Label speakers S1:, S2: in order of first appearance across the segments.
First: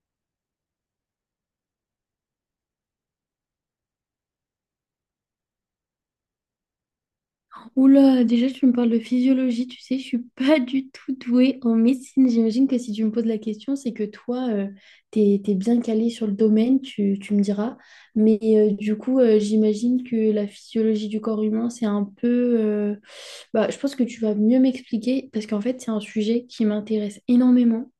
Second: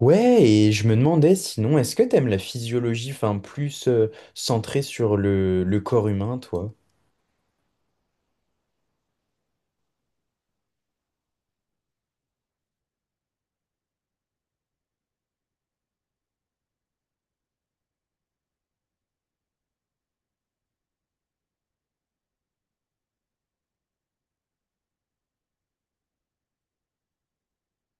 S1: Ouais, et je me demandais sinon, est-ce que t'aimes la physiologie, enfin plus centrée sur le corps humain, toi?
S2: Oula, déjà tu me parles de physiologie, tu sais, je suis pas du tout douée en médecine. J'imagine que si tu me poses la question, c'est que toi, t'es bien calée sur le domaine, tu me diras. Mais du coup, j'imagine que la physiologie du corps humain, c'est un peu... euh, bah, je pense que tu vas mieux m'expliquer parce qu'en fait, c'est un sujet qui m'intéresse énormément,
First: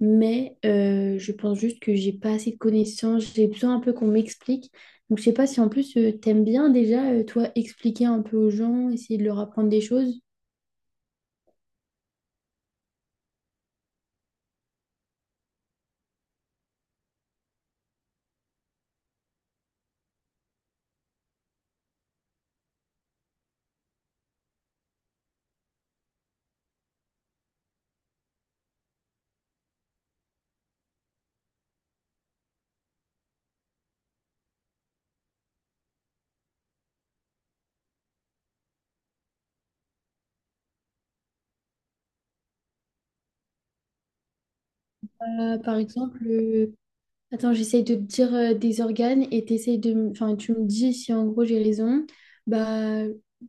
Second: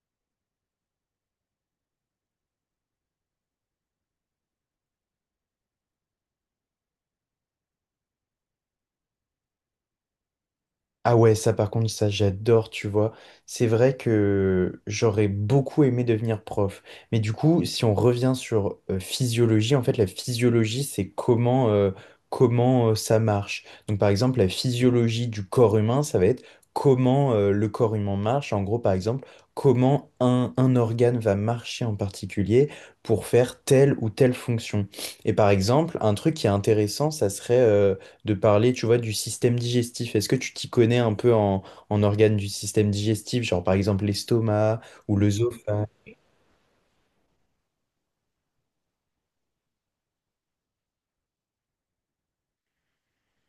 S2: mais je pense juste que j'ai pas assez de connaissances, j'ai besoin un peu qu'on m'explique. Donc je sais pas si en plus t'aimes bien déjà, toi, expliquer un peu aux gens, essayer de leur apprendre des choses.
S1: Ah ouais, ça par contre, ça j'adore, tu vois. C'est vrai que j'aurais beaucoup aimé devenir prof. Mais du coup, si on revient sur physiologie, en fait, la physiologie, c'est comment, comment ça marche. Donc par exemple, la physiologie du corps humain, ça va être comment le corps humain marche. En gros, par exemple, comment un organe va marcher en particulier pour faire telle ou telle fonction. Et par exemple, un truc qui est intéressant, ça serait de parler, tu vois, du système digestif. Est-ce que tu t'y connais un peu en organes du système digestif, genre par exemple l'estomac ou
S2: Euh, par
S1: l'œsophage?
S2: exemple, euh, Attends, j'essaye de te dire des organes et enfin, tu me dis si en gros j'ai raison. Bah,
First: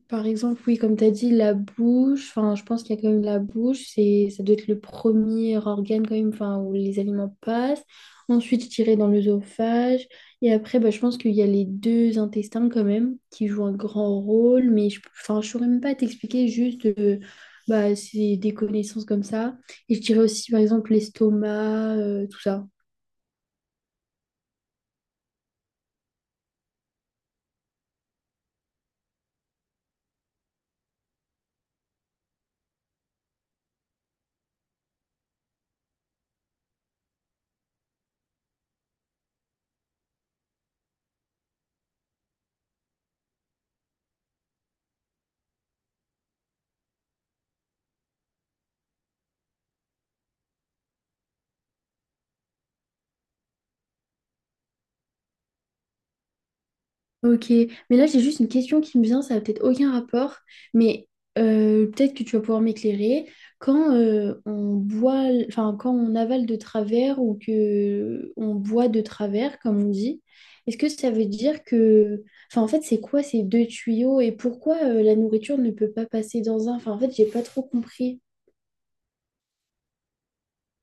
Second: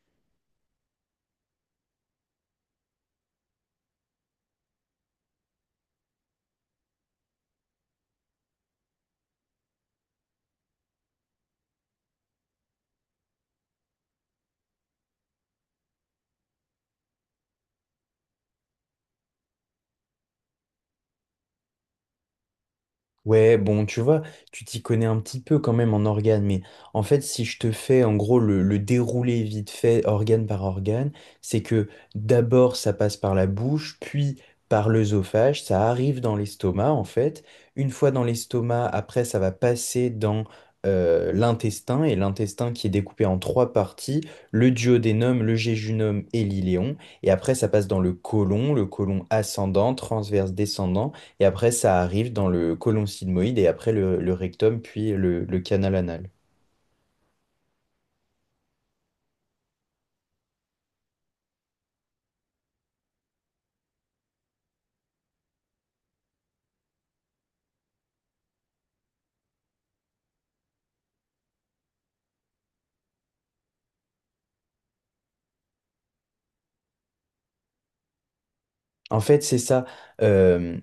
S2: par exemple, oui, comme tu as dit, la bouche, enfin, je pense qu'il y a quand même la bouche, ça doit être le premier organe quand même, enfin, où les aliments passent. Ensuite, je dirais dans l'œsophage. Et après, bah, je pense qu'il y a les deux intestins quand même qui jouent un grand rôle, mais je, enfin, je saurais même pas t'expliquer juste, bah, c'est des connaissances comme ça. Et je dirais aussi, par exemple, l'estomac, tout ça.
S1: Ouais, bon, tu vois, tu t'y connais un petit peu quand même en organes, mais en fait, si je te fais en gros le déroulé vite fait, organe par organe, c'est que d'abord ça passe par la bouche, puis par l'œsophage, ça arrive dans l'estomac en fait. Une fois dans l'estomac, après ça va passer dans l'intestin, et l'intestin qui est découpé en trois parties, le duodénum, le jéjunum et l'iléon, et après ça passe dans le côlon ascendant, transverse, descendant. Et après, ça arrive dans le côlon sigmoïde et après le rectum, puis le canal anal.
S2: Ok, mais là j'ai juste une question qui me vient, ça n'a peut-être aucun rapport, mais peut-être que tu vas pouvoir m'éclairer. Quand on boit, enfin quand on avale de travers ou que on boit de travers, comme on dit, est-ce que ça veut dire que, enfin en fait c'est quoi ces deux tuyaux et pourquoi la nourriture ne peut pas passer dans un? Enfin en fait j'ai pas trop compris.
S1: En fait, c'est ça. Euh,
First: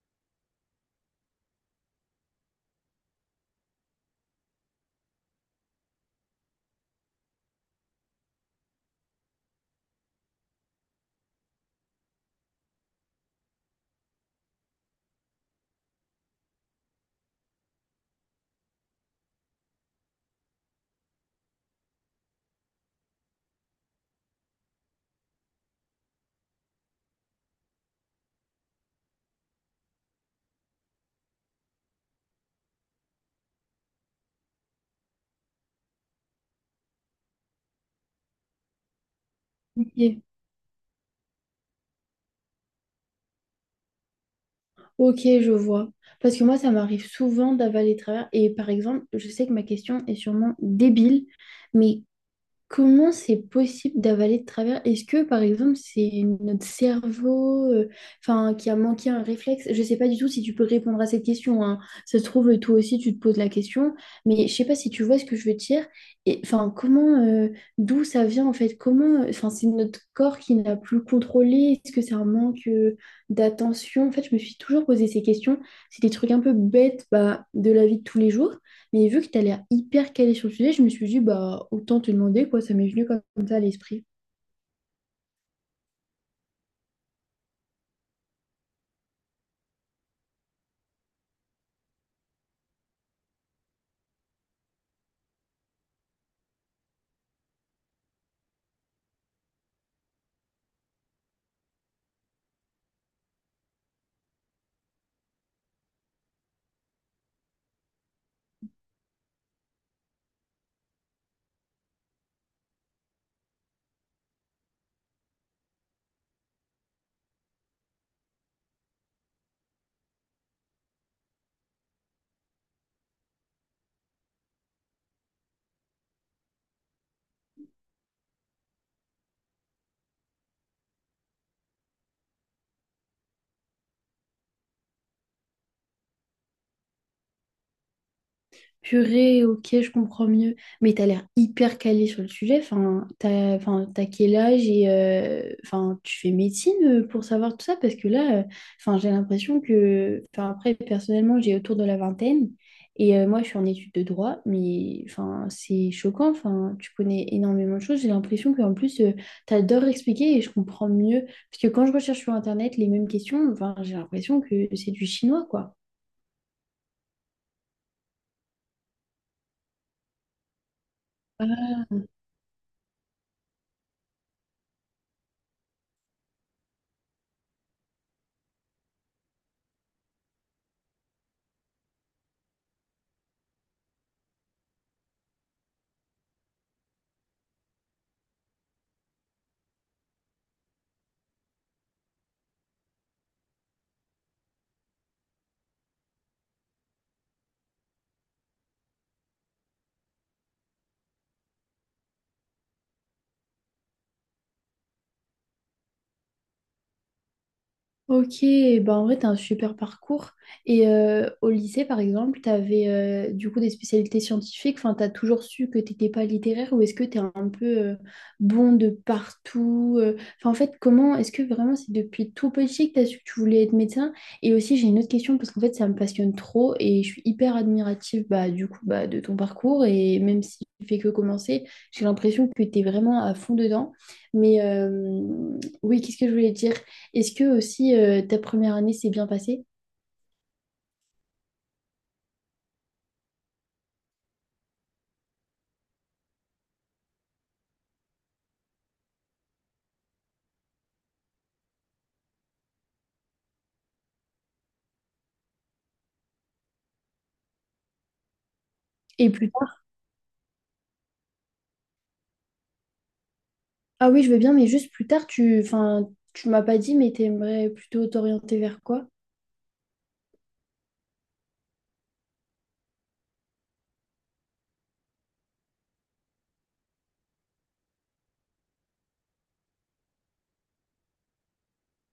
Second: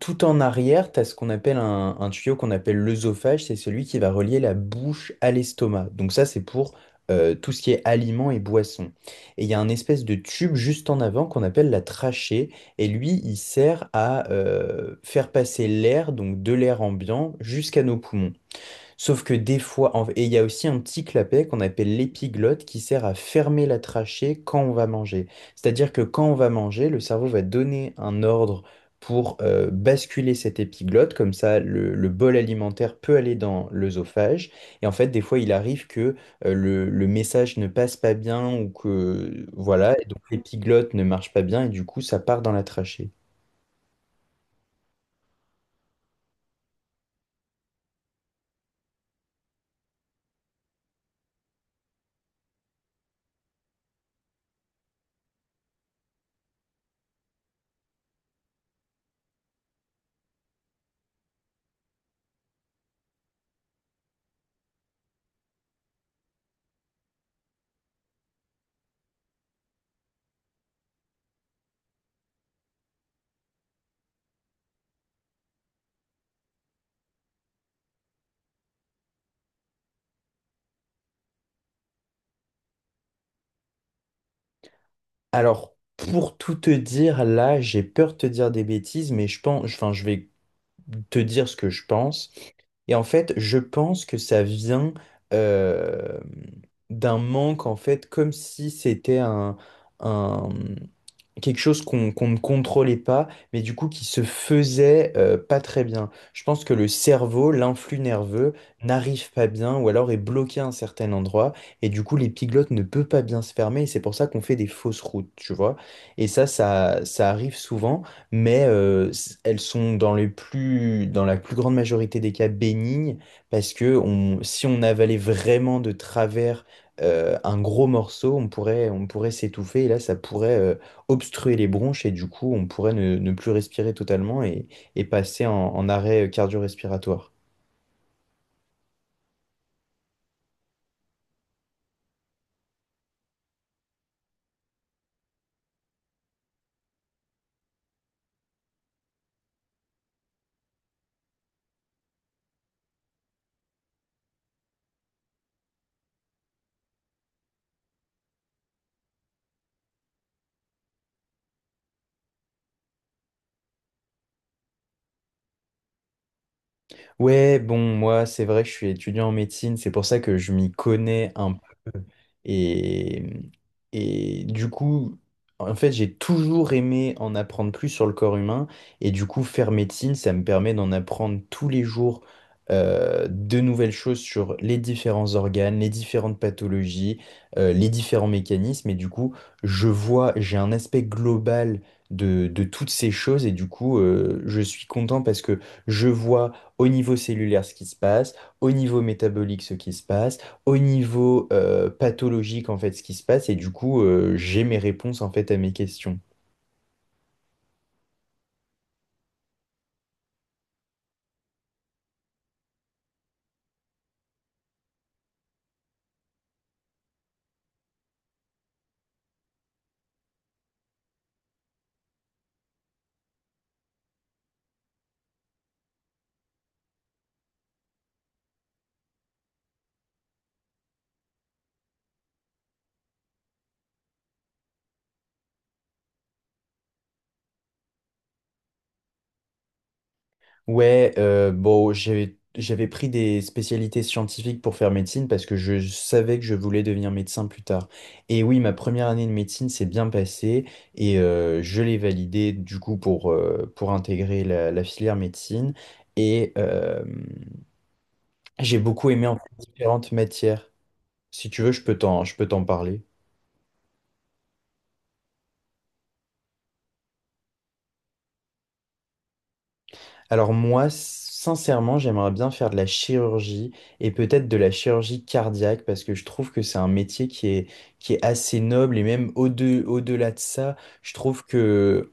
S1: tout en arrière, tu as ce qu'on appelle un tuyau qu'on appelle l'œsophage. C'est celui qui va relier la bouche à l'estomac. Donc ça, c'est pour tout ce qui est aliments et boissons. Et il y a un espèce de tube juste en avant qu'on appelle la trachée. Et lui, il sert à faire passer l'air, donc de l'air ambiant, jusqu'à nos poumons. Sauf que des fois, et il y a aussi un petit clapet qu'on appelle l'épiglotte qui sert à fermer la trachée quand on va manger. C'est-à-dire que quand on va manger, le cerveau va donner un ordre pour basculer cette épiglotte, comme ça le bol alimentaire peut aller dans l'œsophage. Et en fait, des fois, il arrive que le message ne passe pas bien ou que voilà, et donc
S2: Ok.
S1: l'épiglotte ne marche pas bien et du coup, ça part dans la trachée.
S2: Ok, je vois. Parce que moi ça m'arrive souvent d'avaler de travers et par exemple je sais que ma question est sûrement débile. Mais comment c'est possible d'avaler de travers? Est-ce que, par exemple, c'est notre cerveau, enfin, qui a manqué un réflexe? Je ne sais pas du tout si tu peux répondre à cette question, hein. Ça se trouve, toi aussi, tu te poses la question, mais je sais pas si tu vois ce que je veux dire. Et enfin, comment, d'où ça vient en fait? Comment, enfin, c'est notre corps qui n'a plus contrôlé? Est-ce que c'est un manque, d'attention? En fait, je me suis toujours posé ces questions. C'est des trucs un peu bêtes, bah, de la vie de tous les jours. Mais vu que tu as l'air hyper calé sur le sujet, je me suis dit, bah, autant te demander, quoi, ça m'est venu comme ça à l'esprit.
S1: Alors, pour tout te dire, là, j'ai peur de te dire des bêtises, mais je pense, enfin, je vais te dire ce que je pense. Et en fait, je pense que ça vient euh, d'un manque, en fait, comme si c'était un- quelque chose qu'on ne contrôlait pas, mais du coup qui se faisait pas très bien. Je pense que le cerveau, l'influx nerveux, n'arrive pas bien ou alors est bloqué à un certain endroit et du coup l'épiglotte ne peut pas bien se fermer et c'est pour ça qu'on fait des fausses routes, tu vois. Et ça arrive souvent, mais elles sont dans la plus grande majorité des cas bénignes parce que on, si on avalait vraiment de travers un gros morceau, on pourrait s'étouffer et là ça pourrait obstruer les bronches et du coup, on pourrait ne plus respirer totalement et passer en arrêt cardio-respiratoire.
S2: Purée, ok, je comprends mieux. Mais t'as l'air hyper calé sur le sujet. Enfin, t'as quel âge et enfin, tu fais médecine pour savoir tout ça? Parce que là, enfin, j'ai l'impression que, enfin, après, personnellement, j'ai autour de la vingtaine et moi, je suis en études de droit, mais enfin, c'est choquant. Enfin, tu connais énormément de choses. J'ai l'impression qu'en plus, t'adores expliquer et je comprends mieux. Parce que quand je recherche sur Internet les mêmes questions, enfin, j'ai l'impression que c'est du chinois, quoi.
S1: Ouais, bon, moi, c'est vrai que je suis étudiant en médecine, c'est pour ça que je m'y connais un peu. Et, et du coup, en fait, j'ai toujours aimé en apprendre plus sur le corps humain. Et du coup, faire médecine, ça me permet d'en apprendre tous les jours de nouvelles choses sur les différents organes, les différentes pathologies, les différents mécanismes. Et du coup, je vois, j'ai un aspect global de toutes ces choses. Et du coup, je suis content parce que je vois au niveau cellulaire ce qui se passe, au niveau métabolique ce qui se passe, au niveau pathologique en fait ce qui se passe, et du coup j'ai mes réponses en fait à mes questions.
S2: Ok, bah en vrai, t'as un super parcours. Et au lycée, par exemple, t'avais du coup des spécialités scientifiques. Enfin, t'as toujours su que t'étais pas littéraire ou est-ce que t'es un peu bon de partout? Enfin, en fait, comment est-ce que vraiment c'est depuis tout petit que t'as su que tu voulais être médecin? Et aussi, j'ai une autre question parce qu'en fait, ça me passionne trop et je suis hyper admirative, bah, du coup, bah, de ton parcours. Et même si fait que commencer, j'ai l'impression que t'es vraiment à fond dedans. Mais oui, qu'est-ce que je voulais dire? Est-ce que aussi ta première année s'est bien passée?
S1: Ouais, bon, j'avais pris des spécialités scientifiques pour faire médecine parce que je savais que je voulais devenir médecin plus tard. Et oui, ma première année de médecine s'est bien passée et je l'ai validée du coup pour intégrer la filière médecine. Et j'ai beaucoup aimé
S2: Et
S1: en fait,
S2: plus tard,
S1: différentes matières. Si tu veux, je peux t'en parler.
S2: ah oui, je veux bien, mais juste plus tard, tu, enfin, tu m'as pas dit, mais t'aimerais plutôt t'orienter vers quoi?
S1: Alors moi, sincèrement, j'aimerais bien faire de la chirurgie et peut-être de la chirurgie cardiaque parce que je trouve que c'est un métier qui est assez noble et même au-delà de ça, je trouve que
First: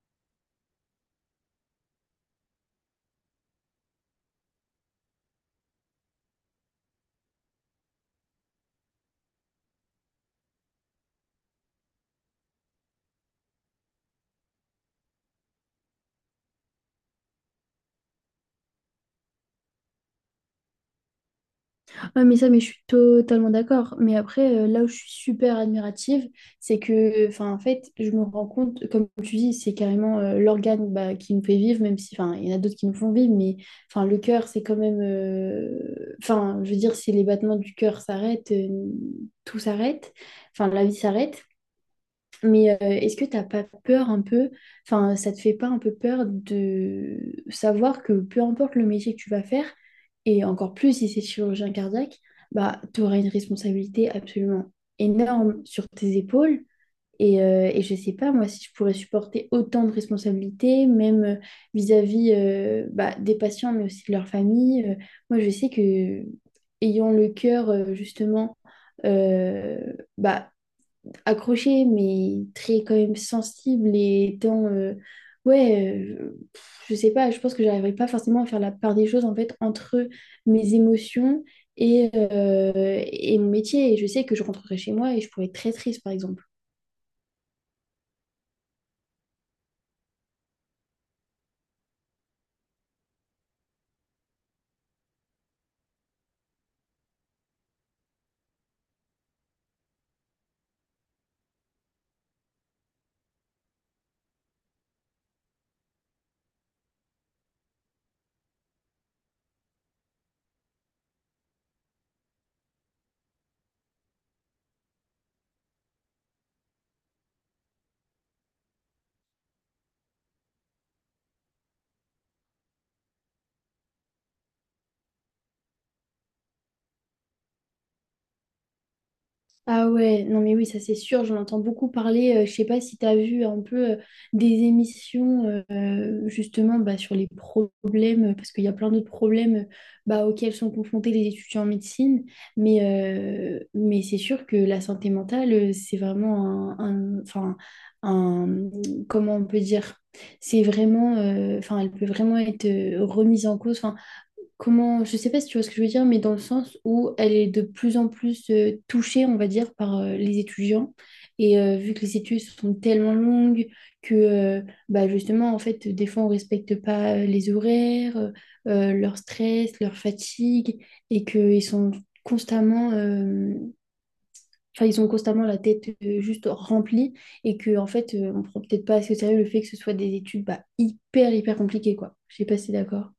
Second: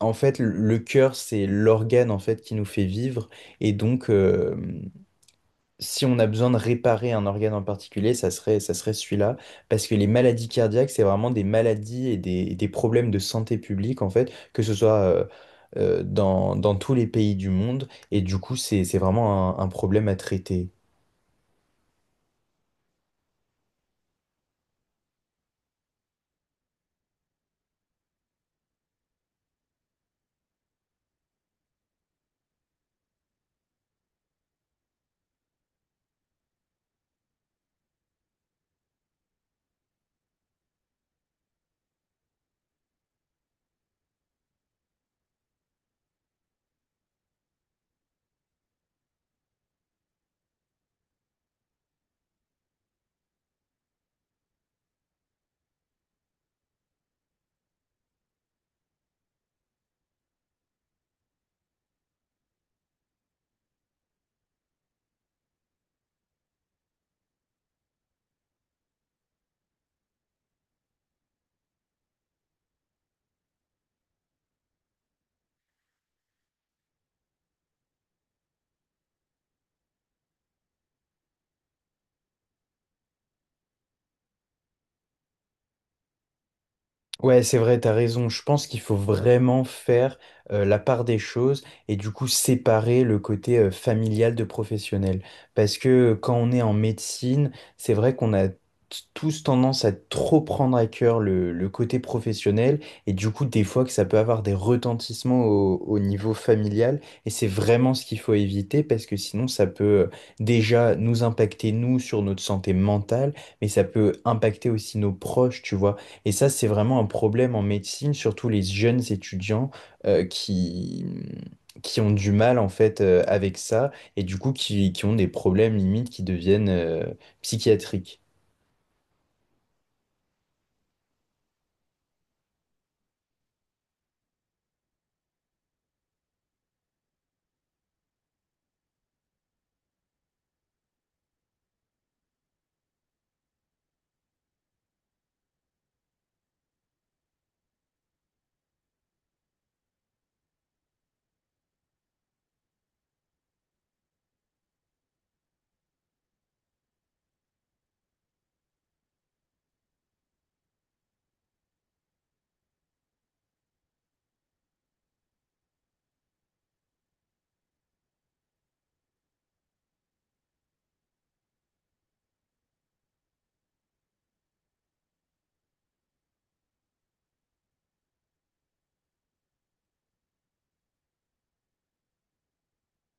S1: en fait le cœur c'est l'organe en fait qui nous fait vivre et donc si on a besoin de réparer un organe en particulier, ça serait celui-là. Parce que les maladies cardiaques, c'est vraiment des maladies et des problèmes de santé publique, en fait, que ce soit dans tous les pays du monde. Et du coup, c'est vraiment un problème à traiter.
S2: Ah, mais ça, mais je suis totalement d'accord. Mais après, là où je suis super admirative, c'est que, enfin, en fait, je me rends compte, comme tu dis, c'est carrément l'organe, bah, qui nous fait vivre, même si, enfin, il y en a d'autres qui nous font vivre, mais, enfin, le cœur, c'est quand même, enfin, je veux dire, si les battements du cœur s'arrêtent, tout s'arrête, enfin, la vie s'arrête. Mais est-ce que t'as pas peur un peu, enfin, ça te fait pas un peu peur de savoir que peu importe le métier que tu vas faire, et encore plus si c'est chirurgien cardiaque, bah, tu auras une responsabilité absolument énorme sur tes épaules. Et je sais pas, moi, si je pourrais supporter autant de responsabilités, même vis-à-vis bah, des patients, mais aussi de leur famille. Moi, je sais que ayant le cœur, justement, euh, bah, accroché, mais très quand même sensible et dans... ouais, je sais pas, je pense que j'arriverai pas forcément à faire la part des choses, en fait, entre mes émotions et mon métier. Et je sais que je rentrerai chez moi et je pourrais être très triste, par exemple.
S1: Ouais, c'est vrai, t'as raison. Je pense qu'il faut vraiment faire la part des choses et du coup séparer le côté familial de professionnel. Parce que quand on est en médecine, c'est vrai qu'on a tous tendance à trop prendre à cœur le côté professionnel et du coup des fois que ça peut avoir des retentissements au niveau familial et c'est vraiment ce qu'il faut éviter parce que sinon ça peut déjà nous impacter nous sur notre santé mentale mais ça peut impacter aussi nos proches, tu vois. Et ça, c'est vraiment un problème en médecine, surtout les jeunes étudiants euh, qui, qui ont du mal en fait avec ça et du coup qui ont des problèmes limites qui deviennent psychiatriques.
S2: Ah ouais, non mais oui, ça c'est sûr, j'en entends beaucoup parler. Je sais pas si tu as vu un peu des émissions justement, bah, sur les problèmes, parce qu'il y a plein d'autres problèmes bah, auxquels sont confrontés les étudiants en médecine, mais c'est sûr que la santé mentale, c'est vraiment enfin, un, comment on peut dire, c'est vraiment, enfin, elle peut vraiment être remise en cause. Enfin, comment, je sais pas si tu vois ce que je veux dire, mais dans le sens où elle est de plus en plus touchée, on va dire, par les étudiants. Et vu que les études sont tellement longues que, bah justement, en fait, des fois, on respecte pas les horaires, leur stress, leur fatigue, et qu'ils sont constamment, enfin, ils ont constamment la tête juste remplie, et que, en fait, on prend peut-être pas assez au sérieux le fait que ce soit des études, bah, hyper, hyper compliquées, quoi. Je sais pas si t'es d'accord.